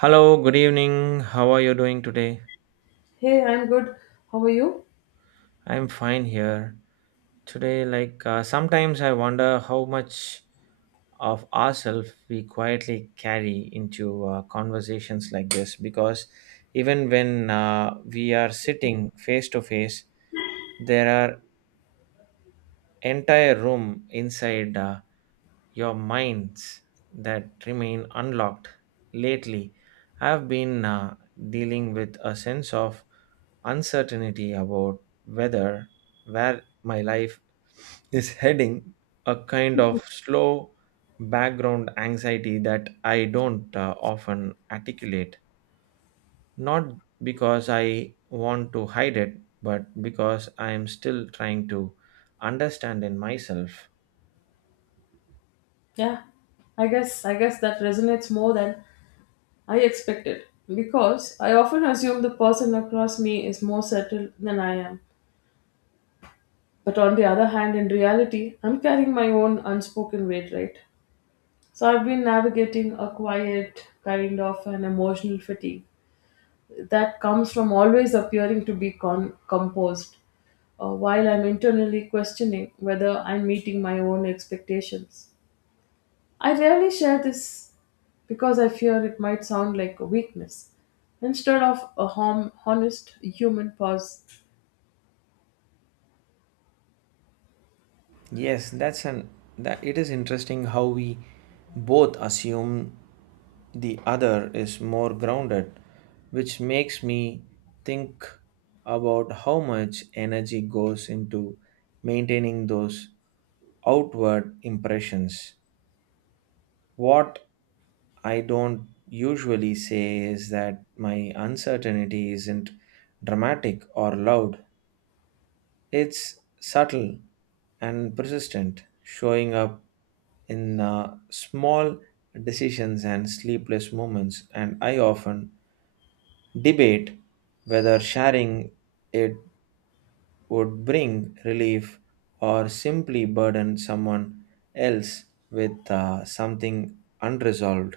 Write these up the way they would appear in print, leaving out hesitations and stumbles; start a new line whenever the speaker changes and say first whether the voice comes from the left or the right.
right: Hello, good evening. How are you doing today?
left: Hey, I'm good. How are you?
right: I'm fine here. Today, sometimes I wonder how much of ourselves we quietly carry into conversations like this because even when we are sitting face to face, there are entire room inside. Your minds that remain unlocked. Lately, I've been dealing with a sense of uncertainty about whether where my life is heading, a kind of slow background anxiety that I don't often articulate. Not because I want to hide it, but because I am still trying to understand in myself.
left: Yeah, I guess that resonates more than I expected because I often assume the person across me is more settled than I am. But on the other hand, in reality, I'm carrying my own unspoken weight, right? So I've been navigating a quiet kind of an emotional fatigue that comes from always appearing to be composed while I'm internally questioning whether I'm meeting my own expectations. I rarely share this because I fear it might sound like a weakness. Instead of a honest human pause,
right: Yes, that's an that it is interesting how we both assume the other is more grounded, which makes me think about how much energy goes into maintaining those outward impressions. What I don't usually say is that my uncertainty isn't dramatic or loud. It's subtle and persistent, showing up in small decisions and sleepless moments. And I often debate whether sharing it would bring relief or simply burden someone else with something unresolved.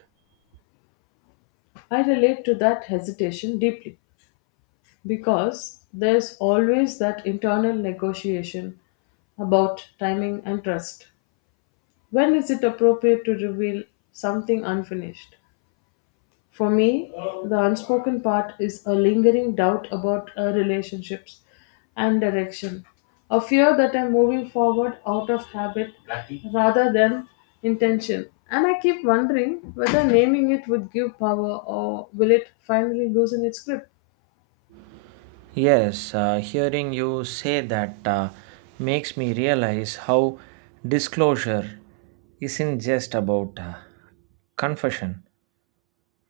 left: I relate to that hesitation deeply because there's always that internal negotiation about timing and trust. When is it appropriate to reveal something unfinished? For me, the unspoken part is a lingering doubt about relationships and direction, a fear that I'm moving forward out of habit rather than intention. And I keep wondering whether naming it would give power or will it finally loosen its grip.
right: Yes, hearing you say that makes me realize how disclosure isn't just about confession,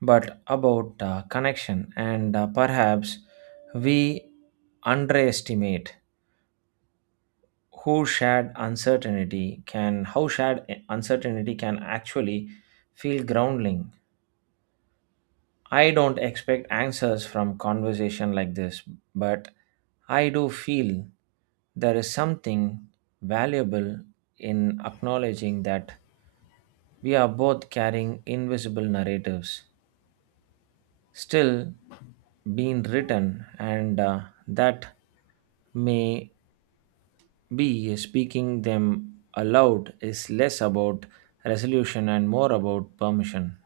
right: but about connection, and perhaps we underestimate who shared uncertainty can how shared uncertainty can actually feel grounding. I don't expect answers from conversation like this, but I do feel there is something valuable in acknowledging that we are both carrying invisible narratives still being written, and that may be speaking them aloud is less about resolution and more about permission.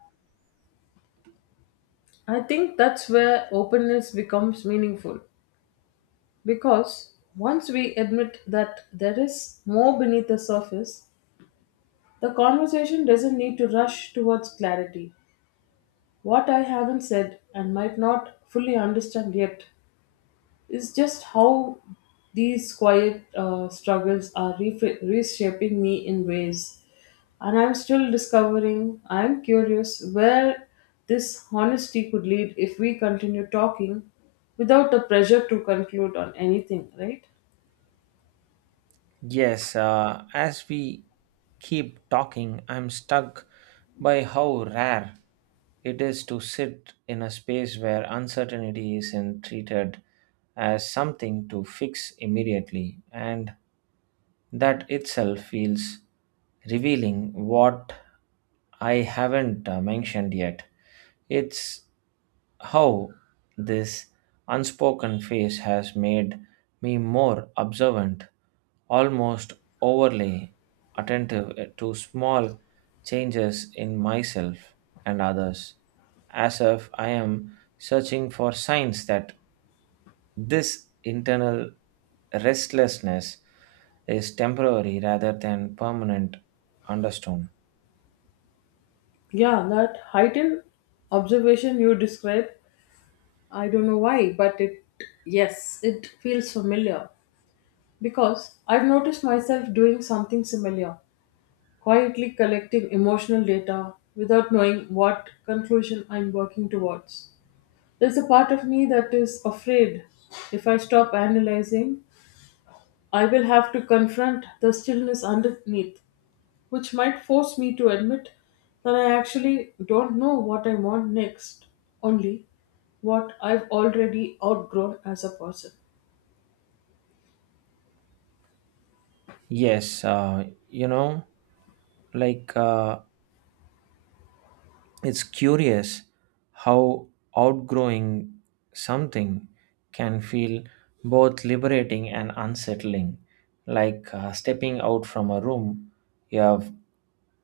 left: I think that's where openness becomes meaningful because once we admit that there is more beneath the surface, the conversation doesn't need to rush towards clarity. What I haven't said and might not fully understand yet is just how these quiet struggles are reshaping me in ways. And I'm still discovering, I'm curious where this honesty could lead if we continue talking without the pressure to conclude on anything, right?
right: Yes, as we keep talking, I'm stuck by how rare it is to sit in a space where uncertainty isn't treated as something to fix immediately. And that itself feels revealing what I haven't mentioned yet. It's how this unspoken phase has made me more observant, almost overly attentive to small changes in myself and others, as if I am searching for signs that this internal restlessness is temporary rather than permanent understone.
left: Yeah, that heightened observation you described, I don't know why, but it, yes, it feels familiar. Because I've noticed myself doing something similar, quietly collecting emotional data without knowing what conclusion I'm working towards. There's a part of me that is afraid if I stop analyzing, I will have to confront the stillness underneath, which might force me to admit that I actually don't know what I want next, only what I've already outgrown as a person.
right: Yes, you know, like uh, it's curious how outgrowing something can feel both liberating and unsettling, like stepping out from a room you have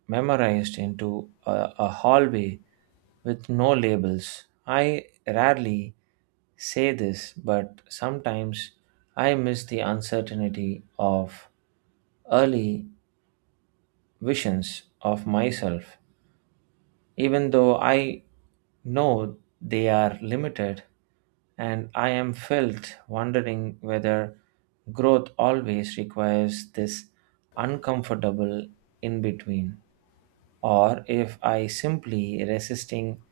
right: memorized into a hallway with no labels. I rarely say this, but sometimes I miss the uncertainty of early visions of myself, even though I know they are limited, and I am felt wondering whether growth always requires this uncomfortable in between, or if I simply resisting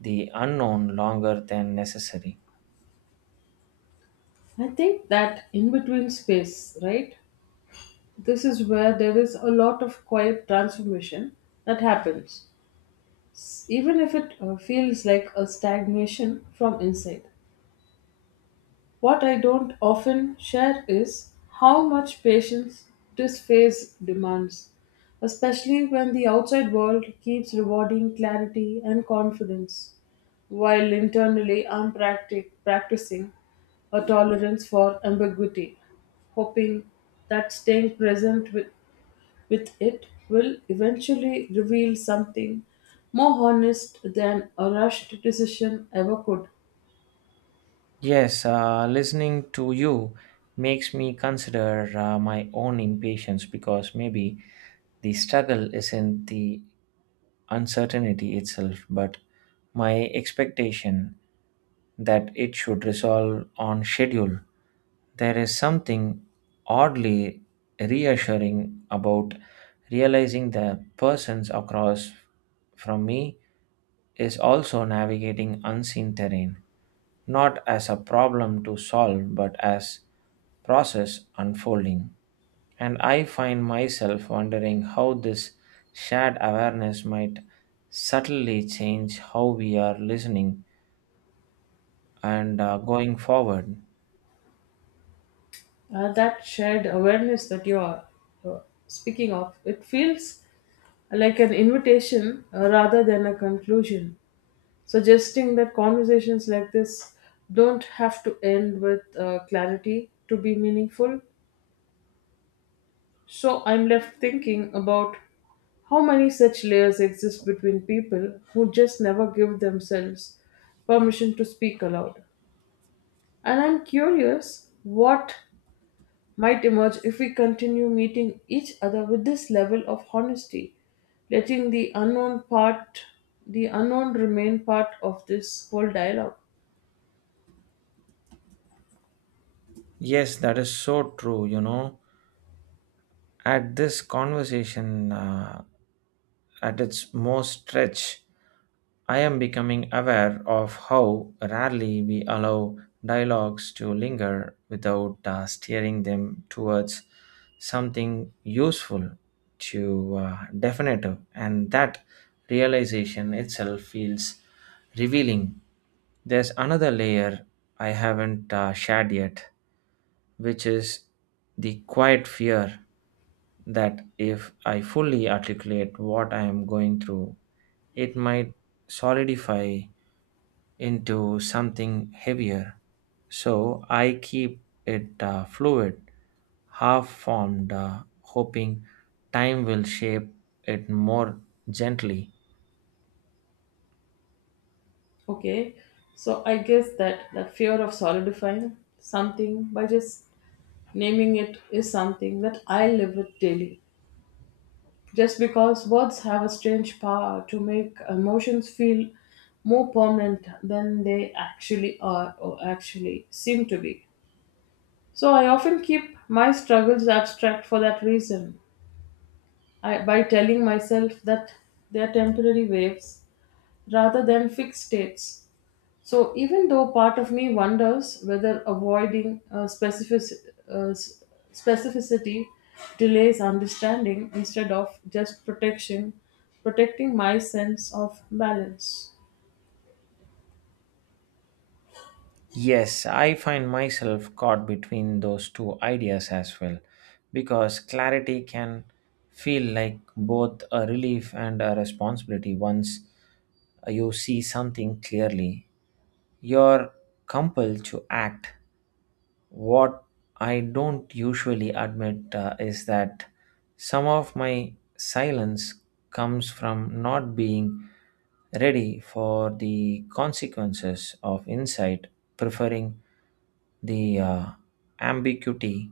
right: the unknown longer than necessary.
left: I think that in between space, right? This is where there is a lot of quiet transformation that happens, even if it feels like a stagnation from inside. What I don't often share is how much patience this phase demands, especially when the outside world keeps rewarding clarity and confidence, while internally I'm practicing a tolerance for ambiguity, hoping that staying present with it will eventually reveal something more honest than a rushed decision ever could.
right: Yes, listening to you makes me consider my own impatience because maybe the struggle isn't the uncertainty itself, but my expectation that it should resolve on schedule. There is something oddly reassuring about realizing the persons across from me is also navigating unseen terrain, not as a problem to solve, but as process unfolding. And I find myself wondering how this shared awareness might subtly change how we are listening and going forward.
left: That shared awareness that you are uh, speaking of, it feels like an invitation rather than a conclusion, suggesting that conversations like this don't have to end with clarity to be meaningful. So I'm left thinking about how many such layers exist between people who just never give themselves permission to speak aloud. And I'm curious what might emerge if we continue meeting each other with this level of honesty, letting the unknown part, the unknown remain part of this whole dialogue.
right: Yes, that is so true. You know, at this conversation, at its most stretch, I am becoming aware of how rarely we allow dialogues to linger without steering them towards something useful to definitive. And that realization itself feels revealing. There's another layer I haven't shared yet, which is the quiet fear that if I fully articulate what I am going through, it might solidify into something heavier. So I keep it fluid, half formed, hoping time will shape it more gently.
left: Okay, so I guess that fear of solidifying something by just naming it is something that I live with daily, just because words have a strange power to make emotions feel more permanent than they actually are or actually seem to be. So I often keep my struggles abstract for that reason, by telling myself that they are temporary waves rather than fixed states. So even though part of me wonders whether avoiding specific, uh, s- specificity delays understanding instead of just protecting my sense of balance.
right: Yes, I find myself caught between those two ideas as well, because clarity can feel like both a relief and a responsibility. Once you see something clearly, you're compelled to act. What I don't usually admit is that some of my silence comes from not being ready for the consequences of insight, preferring the ambiguity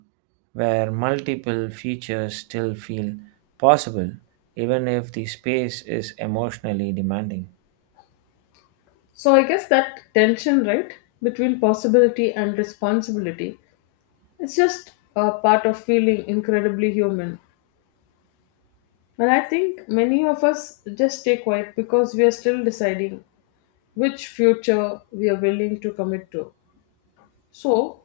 right: where multiple features still feel possible even if the space is emotionally demanding.
left: So I guess that tension, right, between possibility and responsibility, it's just a part of feeling incredibly human. And I think many of us just stay quiet because we are still deciding which future we are willing to commit to. So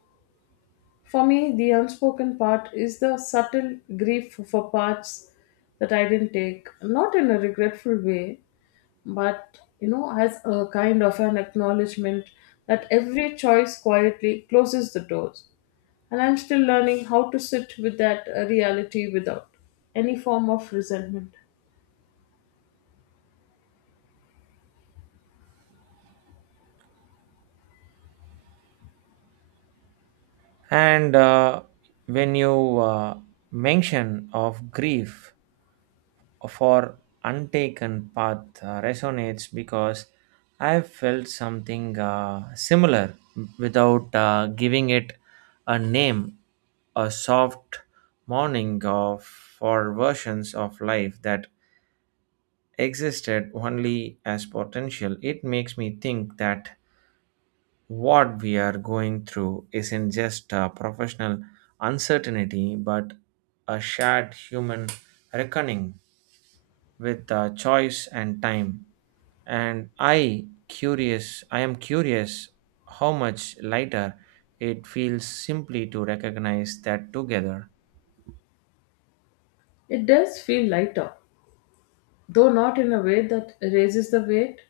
left: for me, the unspoken part is the subtle grief for parts that I didn't take, not in a regretful way, but you know, as a kind of an acknowledgement that every choice quietly closes the doors. And I'm still learning how to sit with that reality without any form of resentment.
right: And when you mention of grief for Untaken Path resonates because I've felt something similar without giving it a name. A soft mourning of for versions of life that existed only as potential. It makes me think that what we are going through isn't just a professional uncertainty, but a shared human reckoning with choice and time. I am curious how much lighter it feels simply to recognize that together.
left: It does feel lighter, though not in a way that raises the weight,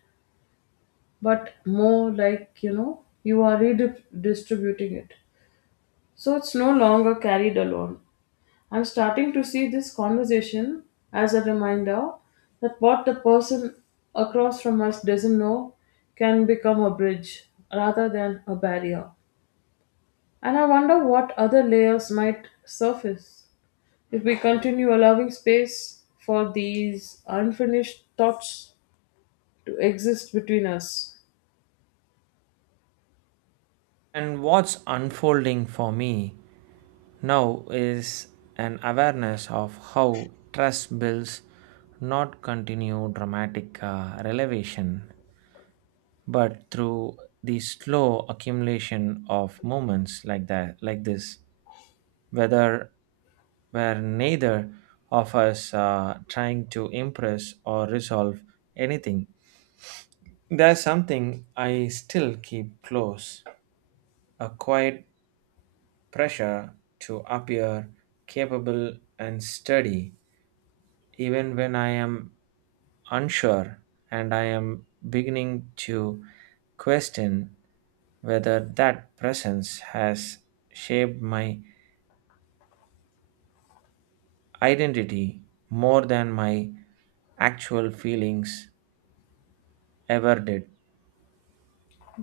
left: but more like you know, you are redistributing it. So it's no longer carried alone. I'm starting to see this conversation as a reminder that what the person across from us doesn't know can become a bridge rather than a barrier. And I wonder what other layers might surface if we continue allowing space for these unfinished thoughts to exist between us.
right: And what's unfolding for me now is an awareness of how trust builds not continue dramatic elevation but through the slow accumulation of moments like this, whether where neither of us are trying to impress or resolve anything. There's something I still keep close, a quiet pressure to appear capable and steady, even when I am unsure, and I am beginning to question whether that presence has shaped my identity more than my actual feelings ever did.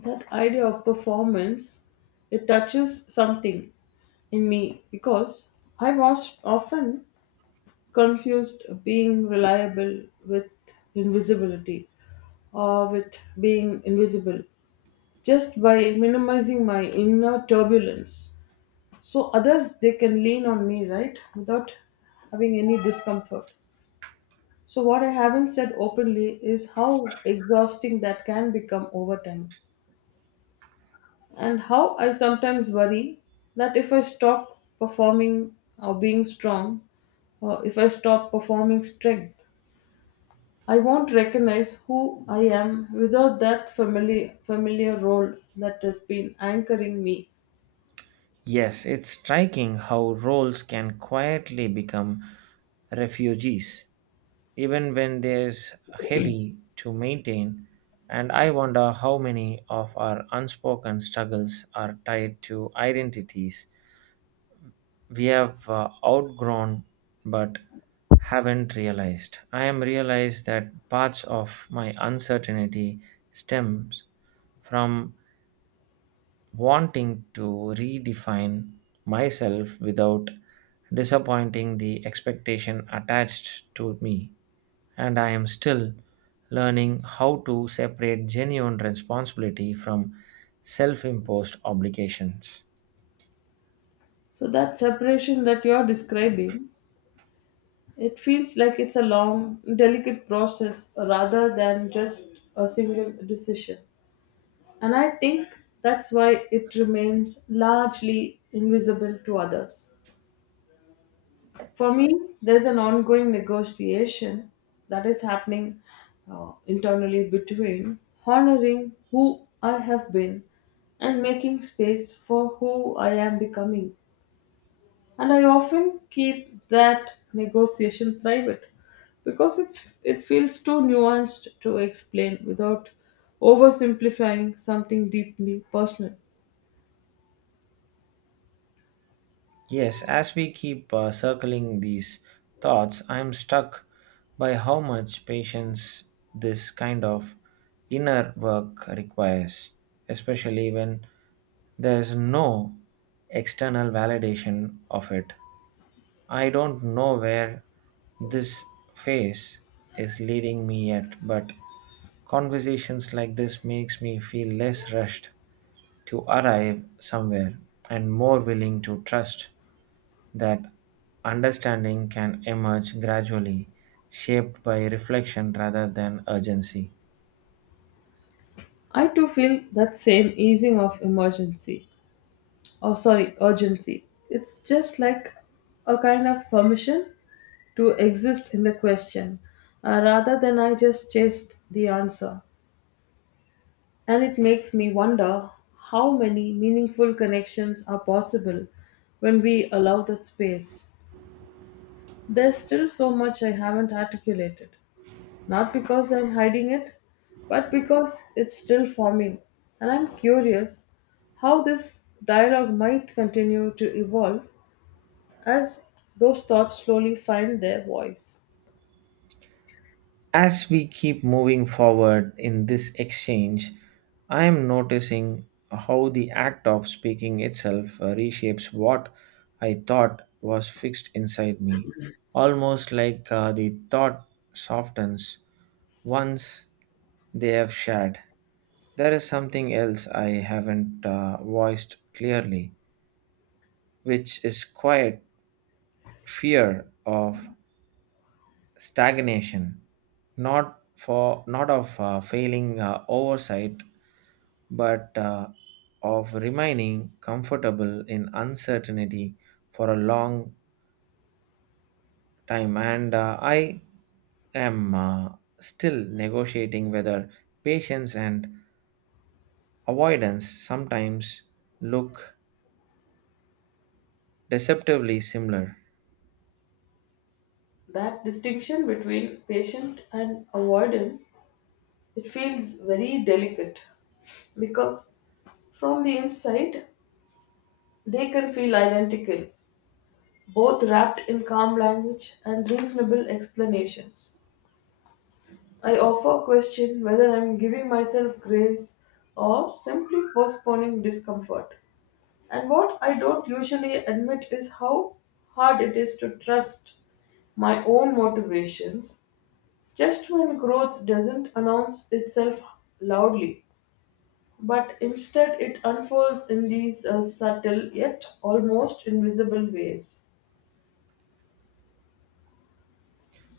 left: That idea of performance, it touches something in me because I've often confused being reliable with invisibility or with being invisible just by minimizing my inner turbulence so others they can lean on me, right, without having any discomfort. So what I haven't said openly is how exhausting that can become over time, and how I sometimes worry that if I stop performing or being strong, or if I stop performing strength, I won't recognize who I am without that familiar role that has been anchoring me.
right: Yes, it's striking how roles can quietly become refugees, even when there's heavy to maintain. And I wonder how many of our unspoken struggles are tied to identities we have outgrown but haven't realized. I am realized that parts of my uncertainty stems from wanting to redefine myself without disappointing the expectation attached to me, and I am still learning how to separate genuine responsibility from self imposed obligations.
left: So that separation that you're describing, it feels like it's a long, delicate process rather than just a single decision. And I think that's why it remains largely invisible to others. For me, there's an ongoing negotiation that is happening internally between honoring who I have been and making space for who I am becoming. And I often keep that negotiation private because it feels too nuanced to explain without oversimplifying something deeply personal.
right: Yes, as we keep circling these thoughts, I am struck by how much patience this kind of inner work requires, especially when there is no external validation of it. I don't know where this phase is leading me yet, but conversations like this makes me feel less rushed to arrive somewhere and more willing to trust that understanding can emerge gradually, shaped by reflection rather than urgency.
left: I too feel that same easing of emergency, oh sorry, urgency. It's just like a kind of permission to exist in the question rather than I just chased the answer. And it makes me wonder how many meaningful connections are possible when we allow that space. There's still so much I haven't articulated, not because I'm hiding it but because it's still forming. And I'm curious how this dialogue might continue to evolve as those thoughts slowly find their voice.
right: As we keep moving forward in this exchange, I am noticing how the act of speaking itself reshapes what I thought was fixed inside me, almost like the thought softens once they have shared. There is something else I haven't voiced clearly, which is quiet fear of stagnation, not of failing oversight but of remaining comfortable in uncertainty for a long time, and I am still negotiating whether patience and avoidance sometimes look deceptively similar.
left: That distinction between patient and avoidance, it feels very delicate because from the inside they can feel identical, both wrapped in calm language and reasonable explanations. I often question whether I'm giving myself grace or simply postponing discomfort. And what I don't usually admit is how hard it is to trust my own motivations just when growth doesn't announce itself loudly, but instead it unfolds in these subtle yet almost invisible ways.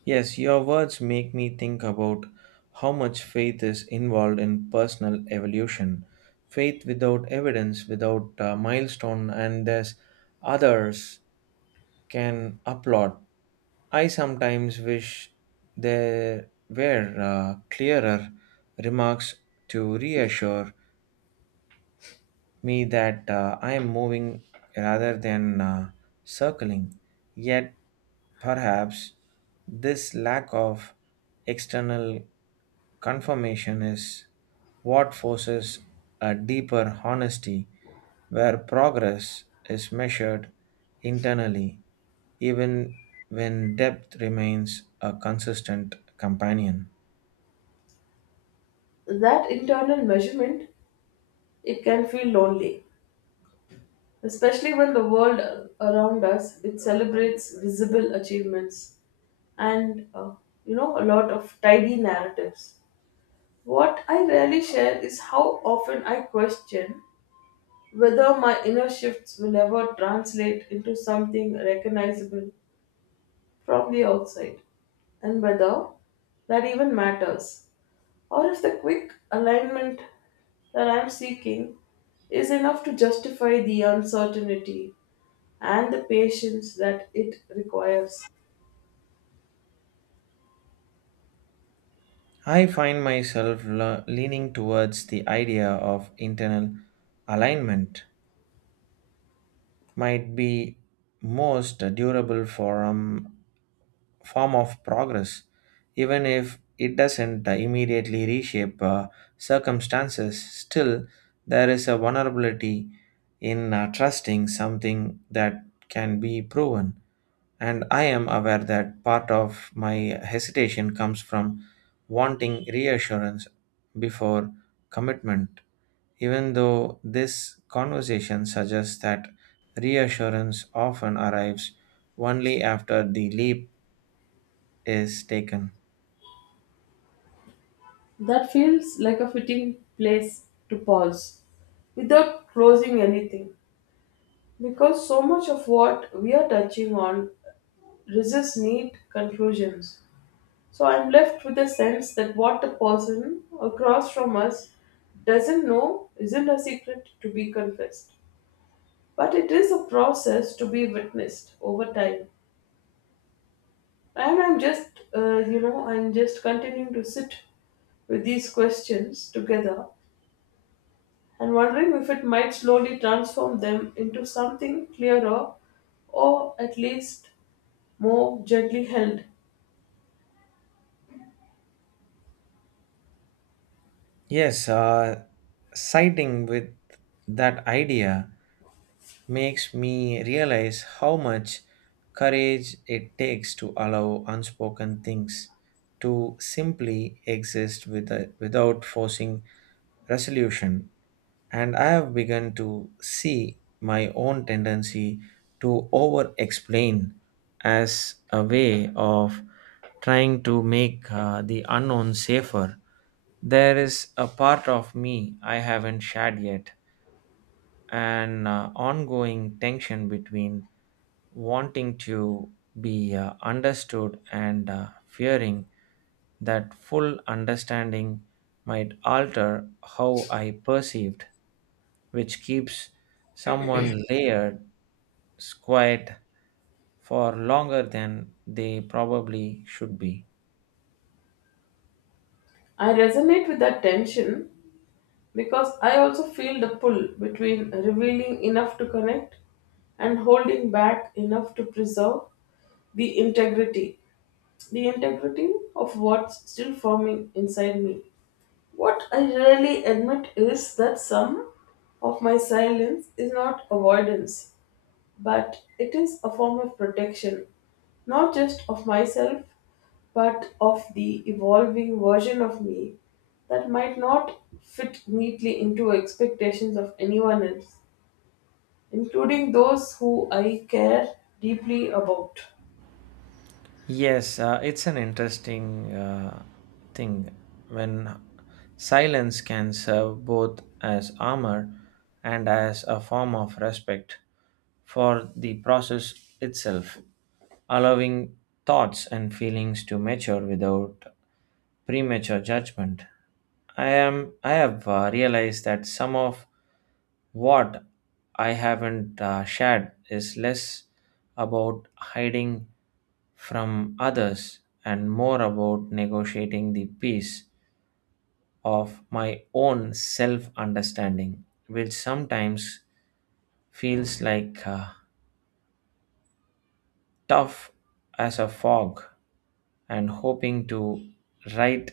right: Yes, your words make me think about how much faith is involved in personal evolution. Faith without evidence, without milestone, and there's others can applaud. I sometimes wish there were clearer remarks to reassure me that I am moving rather than circling. Yet, perhaps this lack of external confirmation is what forces a deeper honesty where progress is measured internally, even when depth remains a consistent companion.
left: That internal measurement, it can feel lonely, especially when the world around us it celebrates visible achievements and you know a lot of tidy narratives. What I rarely share is how often I question whether my inner shifts will ever translate into something recognizable from the outside, and whether that even matters, or if the quick alignment that I'm seeking is enough to justify the uncertainty and the patience that it requires.
right: I find myself le- leaning towards the idea of internal alignment might be most durable form of progress, even if it doesn't immediately reshape circumstances. Still, there is a vulnerability in trusting something that can be proven. And I am aware that part of my hesitation comes from wanting reassurance before commitment, even though this conversation suggests that reassurance often arrives only after the leap is taken.
left: That feels like a fitting place to pause without closing anything, because so much of what we are touching on resists neat conclusions. So I'm left with the sense that what the person across from us doesn't know isn't a secret to be confessed, but it is a process to be witnessed over time. And I'm just, you know, I'm just continuing to sit with these questions together and wondering if it might slowly transform them into something clearer or at least more gently held.
right: Yes, siding with that idea makes me realize how much courage it takes to allow unspoken things to simply exist with without forcing resolution. And I have begun to see my own tendency to over explain as a way of trying to make the unknown safer. There is a part of me I haven't shared yet, an ongoing tension between wanting to be understood and fearing that full understanding might alter how I perceived, which keeps someone layered quiet for longer than they probably should be.
left: I resonate with that tension because I also feel the pull between revealing enough to connect and holding back enough to preserve the integrity, the integrity of what's still forming inside me. What I rarely admit is that some of my silence is not avoidance but it is a form of protection, not just of myself, but of the evolving version of me that might not fit neatly into expectations of anyone else, including those who I care deeply about.
right: Yes, it's an interesting thing when silence can serve both as armor and as a form of respect for the process itself, allowing thoughts and feelings to mature without premature judgment. I have realized that some of what I haven't shared is less about hiding from others and more about negotiating the peace of my own self understanding, which sometimes feels like tough as a fog, and hoping to right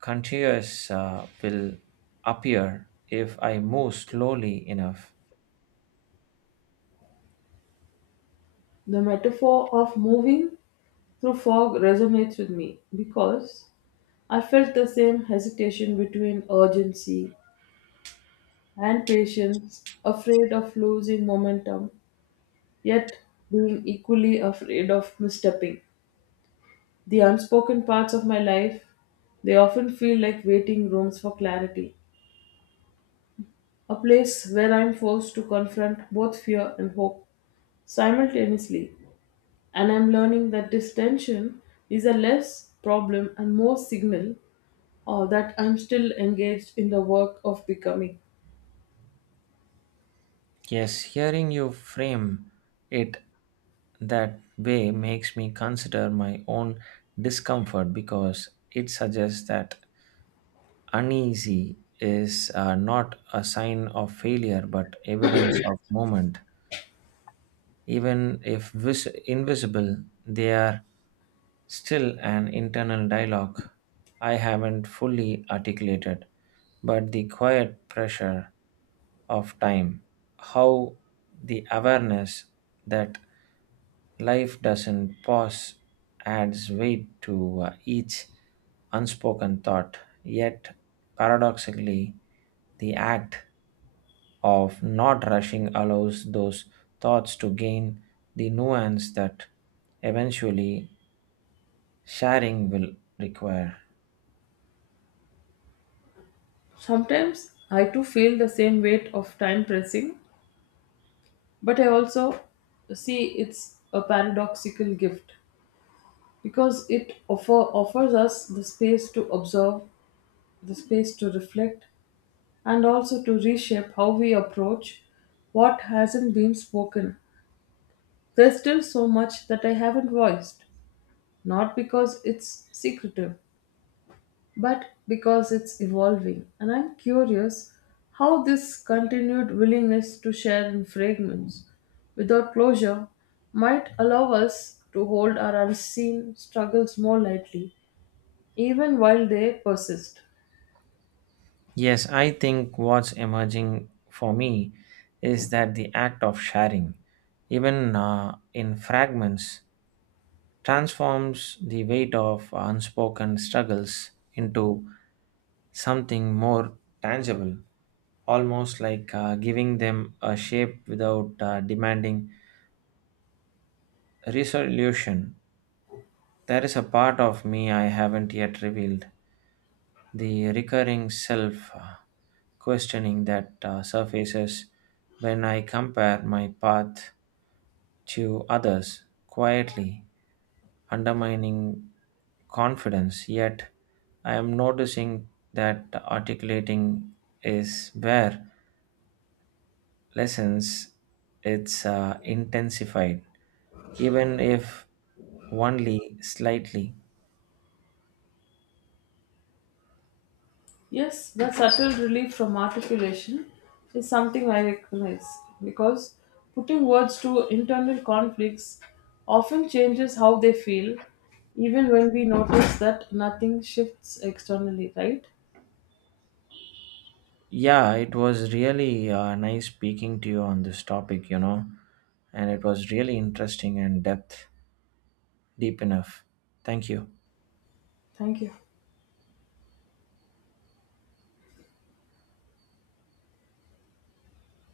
right: continuous will appear if I move slowly enough.
left: The metaphor of moving through fog resonates with me because I felt the same hesitation between urgency and patience, afraid of losing momentum yet being equally afraid of misstepping. The unspoken parts of my life, they often feel like waiting rooms for clarity, a place where I'm forced to confront both fear and hope simultaneously. And I'm learning that this tension is a less problem and more signal or that I'm still engaged in the work of becoming.
right: Yes, hearing you frame it that way makes me consider my own discomfort because it suggests that uneasy is not a sign of failure but evidence of moment, even if invisible. They are still an internal dialogue I haven't fully articulated, but the quiet pressure of time, how the awareness that life doesn't pause adds weight to each unspoken thought, yet paradoxically, the act of not rushing allows those thoughts to gain the nuance that eventually sharing will require.
left: Sometimes I too feel the same weight of time pressing, but I also see it's a paradoxical gift because it offers us the space to observe, the space to reflect, and also to reshape how we approach what hasn't been spoken. There's still so much that I haven't voiced, not because it's secretive, but because it's evolving. And I'm curious how this continued willingness to share in fragments without closure might allow us to hold our unseen struggles more lightly even while they persist.
right: Yes, I think what's emerging for me is that the act of sharing, even in fragments, transforms the weight of unspoken struggles into something more tangible, almost like giving them a shape without demanding resolution. There is a part of me I haven't yet revealed. The recurring self questioning that surfaces when I compare my path to others, quietly undermining confidence. Yet I am noticing that articulating is where lessons it's intensified, even if only slightly.
left: Yes, the subtle relief from articulation is something I recognize because putting words to internal conflicts often changes how they feel, even when we notice that nothing shifts externally, right?
right: Yeah, it was really nice speaking to you on this topic, you know, and it was really interesting and depth deep enough. Thank you.
left: Thank you.